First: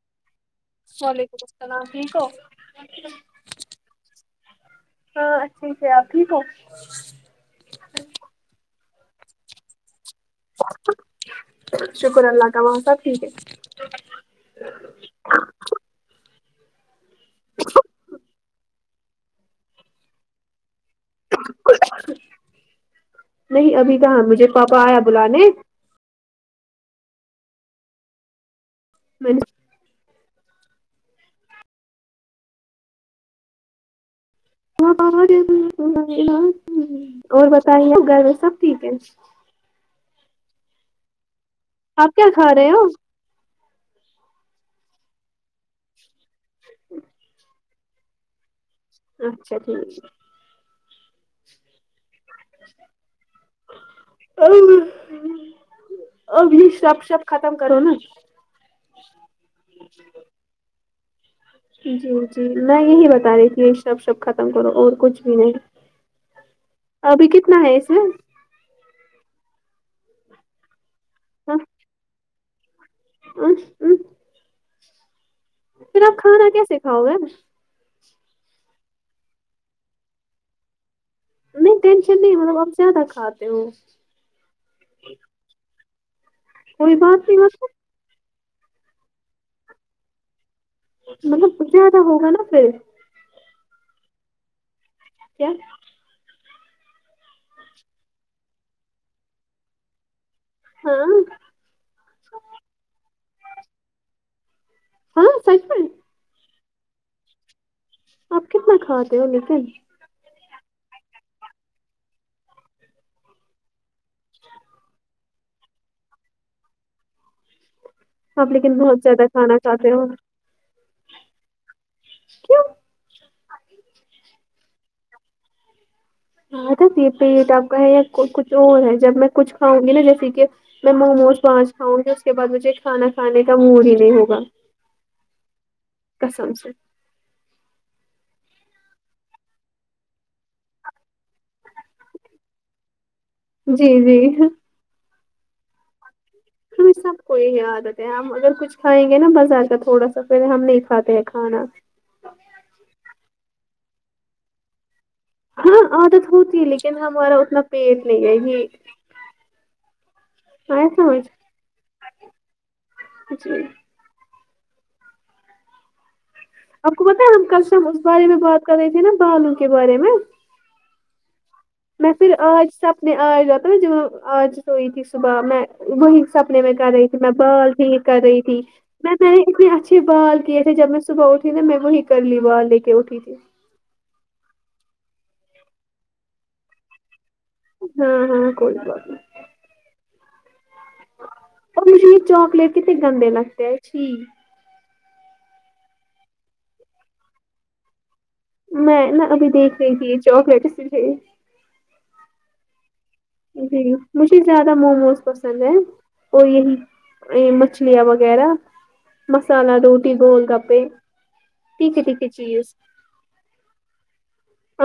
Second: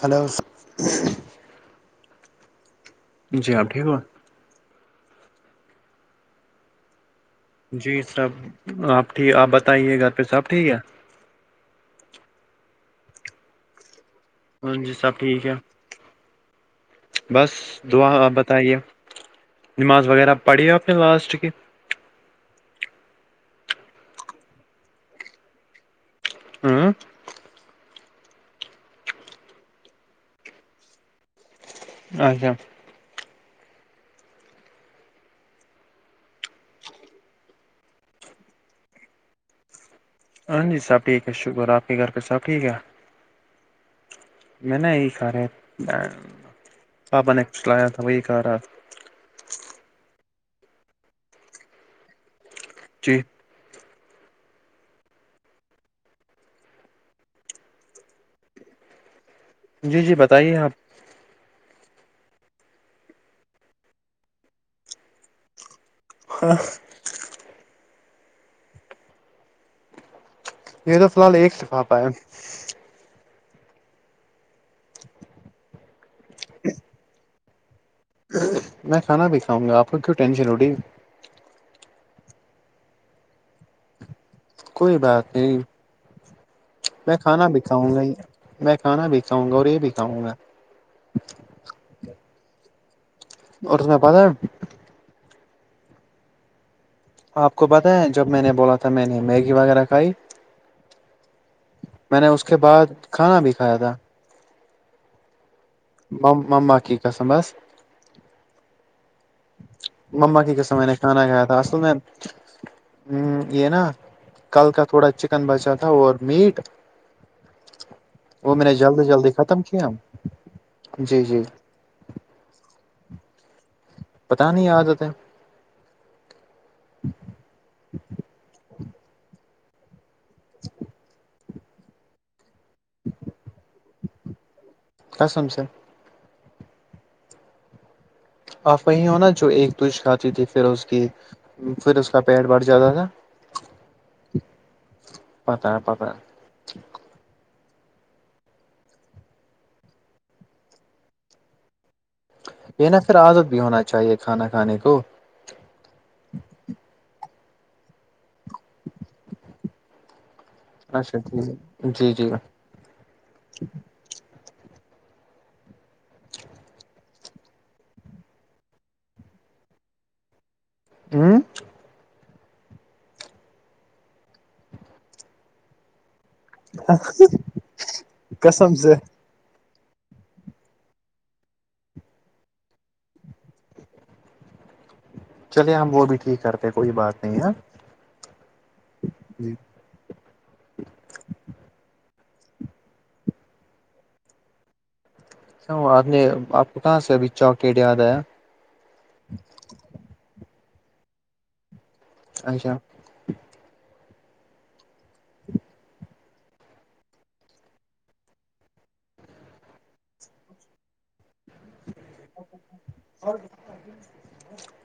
hello وعلیکم السلام ٹھیک ہو جی آپ ٹھیک ہو ہاں اچھے سے آپ ٹھییک ہو جی سب آپ ٹھیک آپ بتائیے گھر پے سب ٹھیک ہے شکر اللہ کا ہم سب ٹھیک ہے ہاں جی سب ٹھیک ہے بس دعا آپ بتائیے نماز وغیرہ پڑھی آپ نے لاسٹ کی نہیں ابھی کہاں مجھے پاپا آیا بلانے ہمم [unintelligible] اچھا وہاں [unintelligible] اور بتائی گھر میں سب ٹھیک ہے ہاں جی سر ٹھیک ہے شکر الحمد آپ کیا کھا رہے ہو میں نا یے کھا رہا یے پاپا نے کچھلایا تھا وہی کہا رہا تھا اچھا ٹھک جی اب یے شپ شپ ختم کرو نا جی جی بتائیے آپ جی جی میں یہی بتا رہی تھی سب سب ختم کرو اور کچھ بھی نہیں [unintelligible] ابھی کتنا ہے اس میں یے تو فی الحال ایک سفا پایا ا ا پھر آپ کھانا کیسے کھاؤ گے میں کھانا بھی کھاؤں گا آپ کو کیوں ٹینشن ہو رہی ہے نہیں ٹینشن نہیں مطلب آپ زیادہ کھاتے ہو کوئی بات نہیں کوئی میں بات نہیں کھانا بھی مطلب کھاو گا یے میں کھا بھی کھاؤ گا اور یے بھی کاؤں گا مطلب کچھ زیادہ ہوگا نا پھر [unintelligible] کیا آپ کو پتائیں جب میں نے بولا تھا میں نے میگی وغیرہ کھائی ہاں میں نے اس کے بعد کھانا بھی کھایا تھا ہاں سچ میں مما کی قسم بس آپ کتنا کھاتے ہو لیکن مما کی قسم میں نے کھانا کھایا تھا اصل میں یے نا کل کا تھوڑا چکن بچا تھا اور میٹ آپ وہ میں نے لیکن بہت جلدی زیادہ جلدی کھانا ختم کیا کھاتے ہو جی جی کیوں پتہ نہیں عادت ہے ہاں پیٹ آپ کا ہے یا کچھ اور ہے جب میں کچھ کھاؤں گی نا جیسے کہ میں موموز سان [unintelligible] کھاؤں گی اس کے بعد مجھے کھانا کھانے کا موڈ ہی نہیں ہوگا قسم سے قسم سے آپ وہیں ہونا جو ایک دو شافعی تھی پھر وہ اس کی پھر اس کا پیٹ بھر جاتا تھا جی جی پتہ ہے پتہ ہم سب کوئی ہی عادت ہے ہم اگر کچھ کھائیں گے نا بس آتا تھوڑا سا پہل ہم نہیں کھاتے ہیں کھانا یے نہ پھر عادت بھی ہونا چاہیے کھانا کھانے کو ہاں عادت ہوتی ہے لیکن ہمارا اتنا پیٹ نہیں ہے آیا اچھا ٹھیک سمجھ ہے جی جی جی آپ کو پتہ ہے ہم کل ہم اس بارے میں بات کر رہے تھے نا بالوں کے بارے میں ہمم میں پھر آج سے اپنے آجاتے جہاں نا آج سوئی تھی صبح میں وہی سپنے میں کر رہی تھی میں بال ٹھیک کر رہی تھی قسم سے میں میں نے اتنے اچھے بال کیے تھے جب میں صبح اٹھی نا میں وہی کر لی بال لے کے اٹھی تھی چلے ہم وہ بھی ٹھیک کرتے کوئی بات نہیں ہے ہاں ہاں کوئی بات جی اور مجھے چواکلیٹ کتنے گندے لگتے ہیں چھی آپ نے آپ کو کہاں سے ابھی چوکلیٹ یاد آیا میں نا ابھی دیکھ رہی تھی چاکلیٹ اچھا جی مجھے زیادہ موموز پسند ہیں اور یہی یے مچھلیاں وغیرہ مسالہ روٹی گول گپے تیکھے تیکھے چیز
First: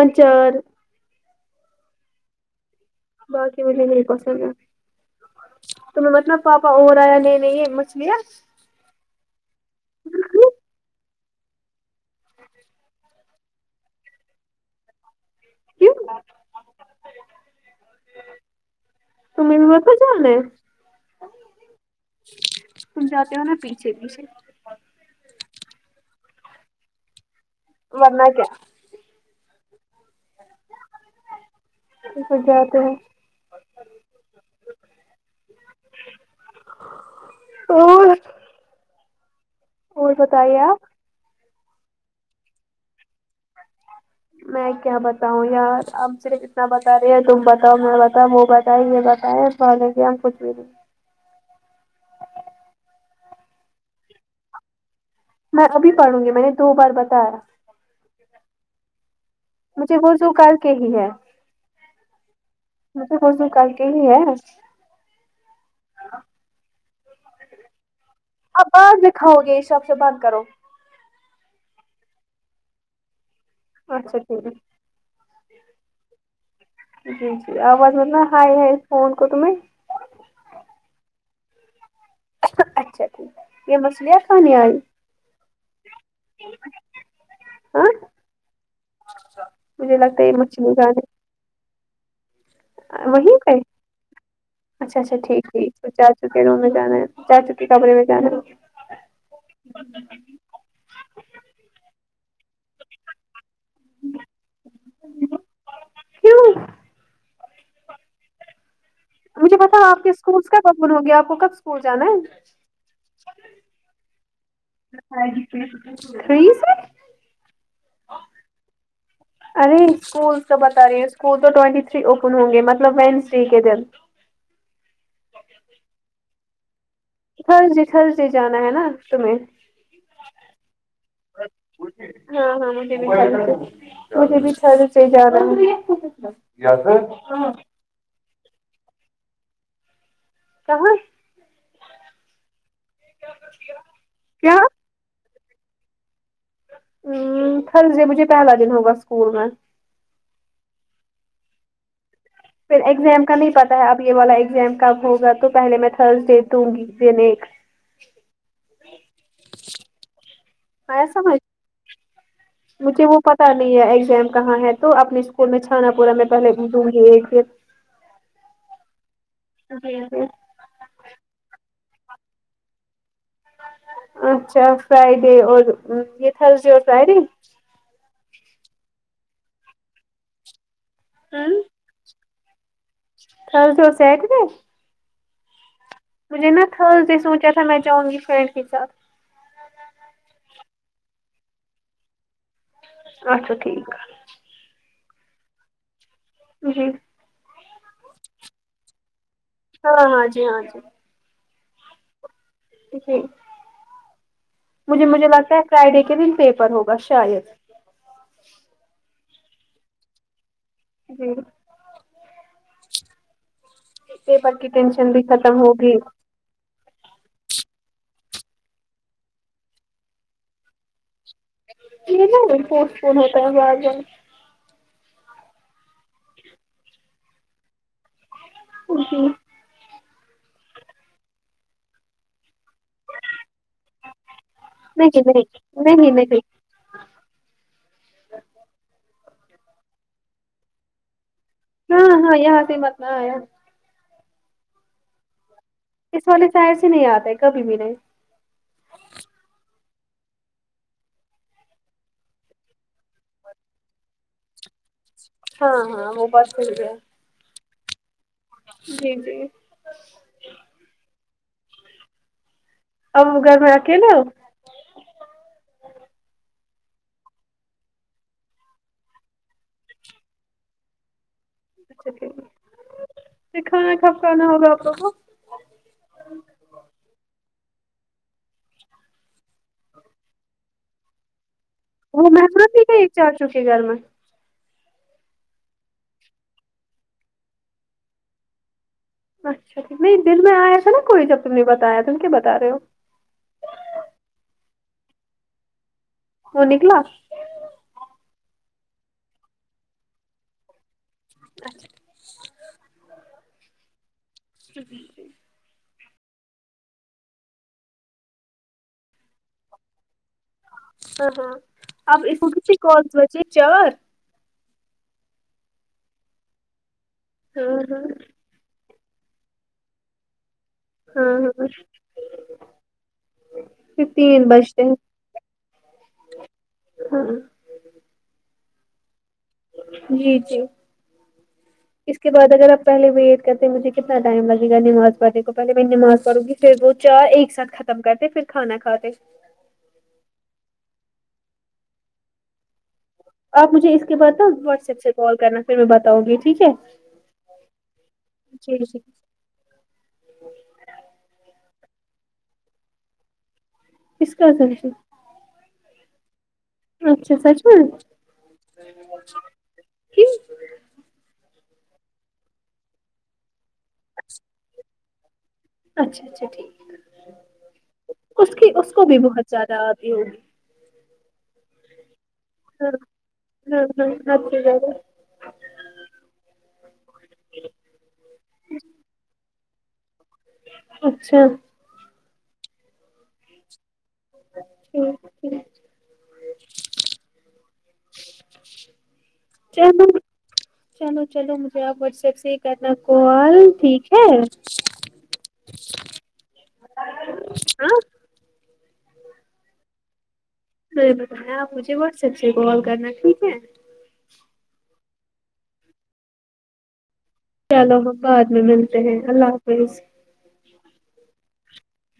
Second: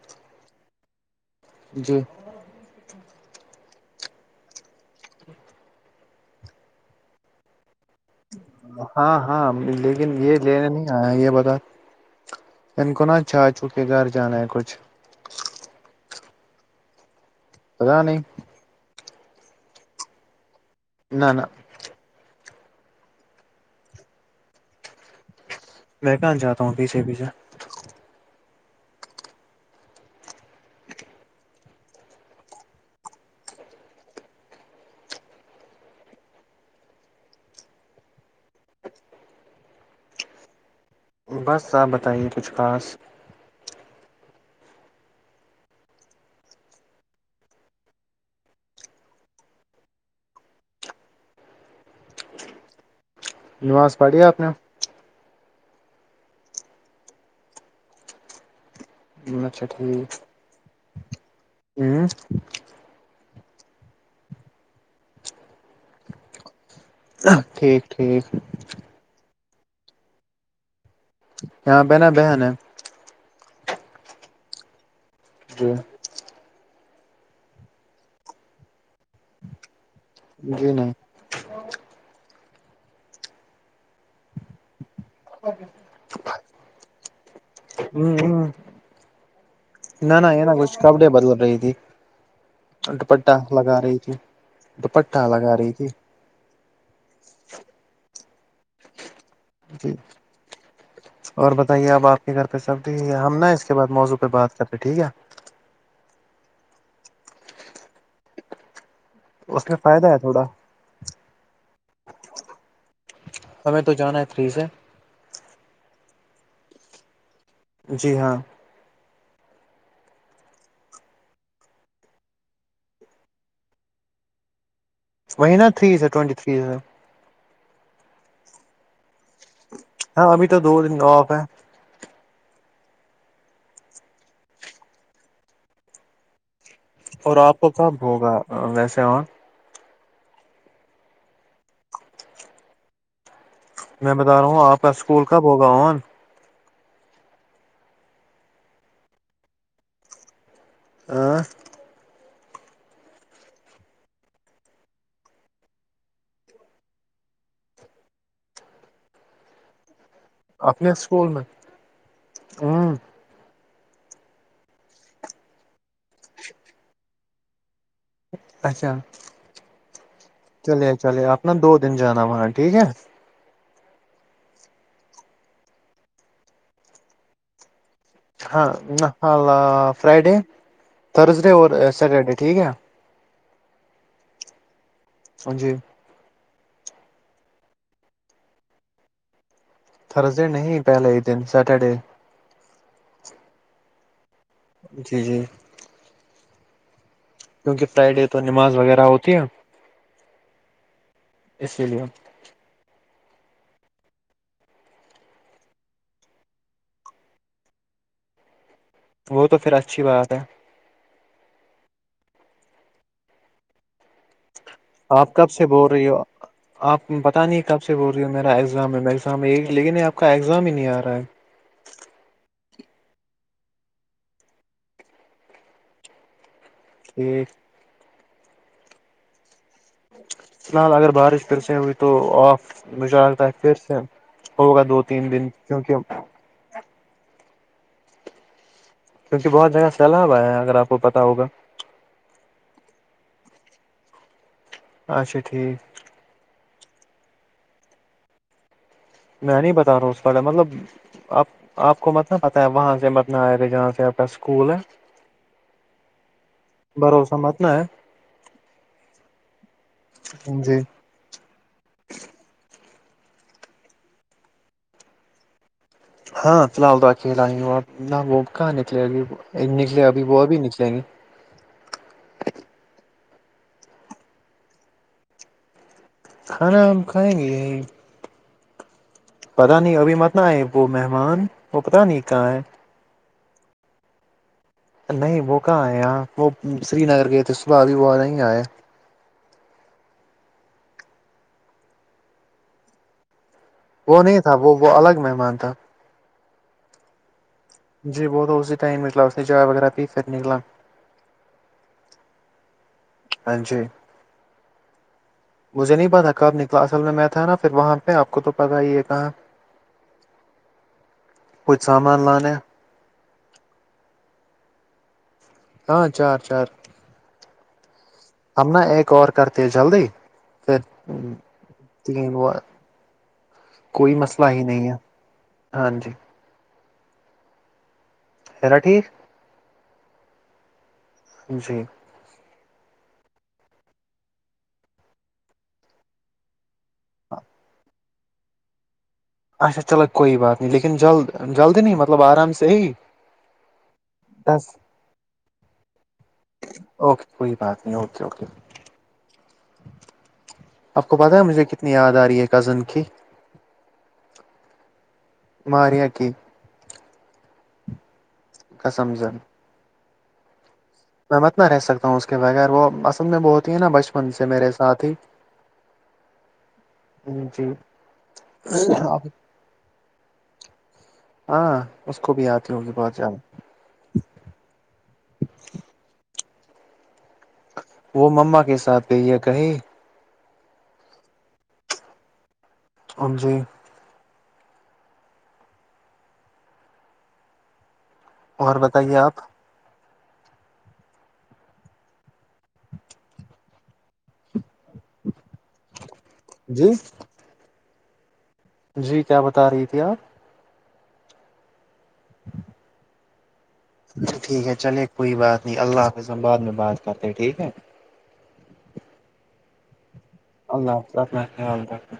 آچار جی باقی مجھے بھی نہیں پسند ہے تو میں مطلب پاپا اور آیا لینے یے مچھلیا ہاں ہاں لیکن یے لینے نہیں آیا یے بتا ان کو نا چھا چوں کے گھر جانا ہے کچھ کیوں پتہ نہیں تم بھی [unintelligible] نہ نہ تم جاتے ہو نا پیچھے پیچھے میں کہاں جاتتا ہوں پیچھے پیچھے ورنہ کیا [unintelligible] اور اور بتایے آپ بس آپ بتائیے کچھ خاص میں کیا بتاؤں یار آپ صرف اتنا بتا رہے ہیں تم بتاؤ میں بتاؤ وہ بتائے یے بتاے [unintelligible] نماز پڑھی ہے آپ نے میں ابھی پڑھوں گی میں نے دو بار بتایا میں مجھے وزو کر کے ہی ہے ہوں مجھے وزو کر کے ہی ہے ٹھیک ٹھیک بعد مے کاؤ گے سب سے بند کرو یہاں پے نا بہن ہے اچھا ٹھیک ہے جی جی جی آواز مطلب ہائی ہے اس فون کو تمہیں جی نہیں یے مچھلیا کھانے آئی ہاں ہمم ہمم مجھے نہ لگتا ہے نہ یہ یے نا مچھلی کچھ کپڑے کھانے بدل رہی تھی وہیں دوپٹہ پے لگا رہی تھی اچھا اچھا دوپٹہ ٹھیک لگا رہی تھی چکے روم میں جانا ہے چا چو کے کپڑے میں جانا ہے جی اور بتائیے اب آپ کے گھر پے سب ٹھیک ہم نا اس کے بعد موضوع پے بات کرتے ٹھیک ہے کیوں مجھے اس میں پتاو آپ فائدہ کے ہے تھوڑا اسکولس کب اوپن ہوں گے آپ کو کب اسکول جانا ہے ہمیں تو جانا ہے تھری سے [unintelligible] جی ہاں [unintelligible] ارے اسکول تو بتا رہی ہیں اسکول تو ٹوینٹی تھری اوپن ہوں گے مطلب وینس ڈے کے دن وہ نا تھری سر ٹوونٹی تھری سے تھرز ڈے تھرز ڈے جانا ہے نا تمہیں ہاں ابھی تو دو دن آف ہے ہاں ہاں مجھے بھی مجھے بھی تھرسڈے جانا ہے [unintelligible] اور آپ کو کب ہوگا ویسے اور کہاں میں بتا رہا کیا ہوں آپ کا اسکول کب ہوگا ان ہمم تھرز ڈے مجھے پہلا دن ہوگا اسکول میں ہاں پھر ایگزام کا نہیں پتا ہے اب یے والا ایگزام کب ہوگا تو پہلے میں تھرس ڈے دوں گی یے نیک اپنے آیا اسکول سمجھ میں ہ مجھے وہ پت تا نہیں ہے ایگزام کہاں ہے تو اپنے اسکول میں چھانا پورا میں پہلے دوں گی ایک پھر اچھا پھر چلیے چلیے اپنا دو دن جانا وہاں ٹھیک ہے اچھا فرائیڈے اور یے تھرسڈے اور فرائیڈے ہاں نہ حالا فرائیڈے تھرزڈے اور سیٹرڈے ٹھیک ہے تھرسڈے اور سیٹرڈے ہاں جی مجھے نا تھرس ڈے سوچا تھا میں جاؤں گی فرینڈ کے ساتھ تھرزڈے نہیں پہلے ہی دن سیٹرڈے اچھا ٹھیک ہے جی جی جی کیونکہ فرائیڈے تو نماز وغیرہ ہوتی ہے ہاں ہاں جی ہاں جی اسی لیے جی مجھ مجھے لگتا ہے فرائیڈے کے دن پیپر ہوگا شاید وہ تو پھر اچھی بات ہے جی پیپر کی ٹینشن بھی آپ کب ختم سے بول ہوگی رہی ہو آپ پتہ نہیں کب سے بول رہی ہ میرا ایگزام ہے ایگزام ہے لیکن یہ آپ کا ایگزام ہی نہیں آ رہا ہے کینو پوسٹپوند ہوتا ہے بار بار اے اہم فی الحال اگر بارش پھر سے ہوئی تو آف مجھ لگتا ہے ہوگا دو نہیں تین دن نہیں کیونکہ نہیں نہیں کیونکہ بہت جگہ سیلاب آیا ہے اگر آپ کو پتا ہوگا ہاں ہاں یہاں سے مت نہ آیہ اچھا ٹھیک اس والے سائڈ سے نہیں آتے کبھی بھی نہی میں نہیں بتا رہا ہوں اس کا مطلب آپ آپ کو مت پتہ ہے وہاں سے متنا آ جہاں سے آپ کا اسکول ہے ہاں ہاں وہ بات ہے بھروسہ مت نا ہے سیم ٹو یو جی اپ گھر میں اکیلے ہو ہاں فی الحال تو اکیلا ہی ہو آب نہ وہ کھانے کے لیے نکلے گے ابھی نکلے ابھی وہ ابھی نکلیں گے اچھا پھر کھانا کہا کھانا ہوگا آپ لوگوں کو کھانا ہم کھائیں گے پتا نہیں ابھی مت نہ آئے پو وہ مہمان پتا نہیں وہ کہاں متنہ ہے بھی گئی چاچو کے گھر میں نہیں وہ کہاں آئے یہاں وہ سری نگر گئے تھے صبح ابھی وہ نہیں آئے اچھا جی نہیں دن میں آیا تھا نا کوئی جب تم نے بتایا تم کیا بتا رہے ہو وہ نہیں تھا وہ وہ الگ مہمان تھا وہ نکلا جی بہت اسی ٹائم نکلا اس نے چائے وغیرہ پی پھر نکلا اچھا ہاں جی [unintelligible] مجھے نہیں پتا کب نکلا اصل میں میں تھا نا پھر وہاں پہ آپ کو تو پتاہ ہی ہے کہاں [inaudible] ہاں ہاں کچھ اب سامان اففو لانے دی کی کالز بچے چار ہاں چار چار ہاں ہاں ہم نا ایک اور کرتے ہیں جلدی پھر ہاں ہاں تین وہ پھر کوئی مسئلہ تین ہی بجتے نہیں ہے ہیں ہاں جی ہاں سرا ٹھیک جی جی جی اس کے بعد اگر آپ پہلے ویٹ کرتے مجھے کتنا ٹائم لگےگا نماز پڑنے کو پہے میں نماز پڑوں گی پھر وہ چار ایک ساتھ ختم کرتے پھر کھانا کھاتے اچھا چلو کوئی بات نہیں لیکن جلد جلدی نہیں مطلب آرام سے ہی آپ مجھے اس کے بعدا دس واٹس ایپ سے کال کرنا پھر میں بتاؤں گی ٹھیک ہے اوک کوئی بات نہیں اوکے اوکے جی جی آپ کو پتاہ ہے مجھے کتنی یاد آ رہی ہے کزن کی اس کا کزن ماریہ کی اچھا سچ میں قسم سے میں مت نہ رہ سکتا ہوں اس کے بغیر وہ اصل میں وہ ہوتی ہے نا بچپن سے میرے ساتھ ہی اچھا اچھا ٹھیک جی اس کی اس کو بھی بہت زیادہ آتی ہوگی ہاں اس کو بھی آتی ہوگی بہت زیادہ ہاں ہاں حد سے زیادہ وہ مما کے ساتھ گئی ہے کہیں اچھا ہاں جی ٹھیک ٹھیک اور بتائیے آپ [unintelligible] چلو چلو مجھے آپ واٹس ایپ سے ہی کرنا کال ٹھیک ہے جی ہاں جی کیا بتا رہی تھی آپ میں نے بتیا آپ مجھے واٹسپ سے کال کرنا ٹھیک ہے ٹھیک ہے چلے کوئی بات نہیں اللہ حافظ ہم بعد میں بات کرتے ہیں ٹھیک ہے چلو ہم بعد میں ملتے ہیں اللہ حافظ اللہ حافظ اپنا خیال رکھنا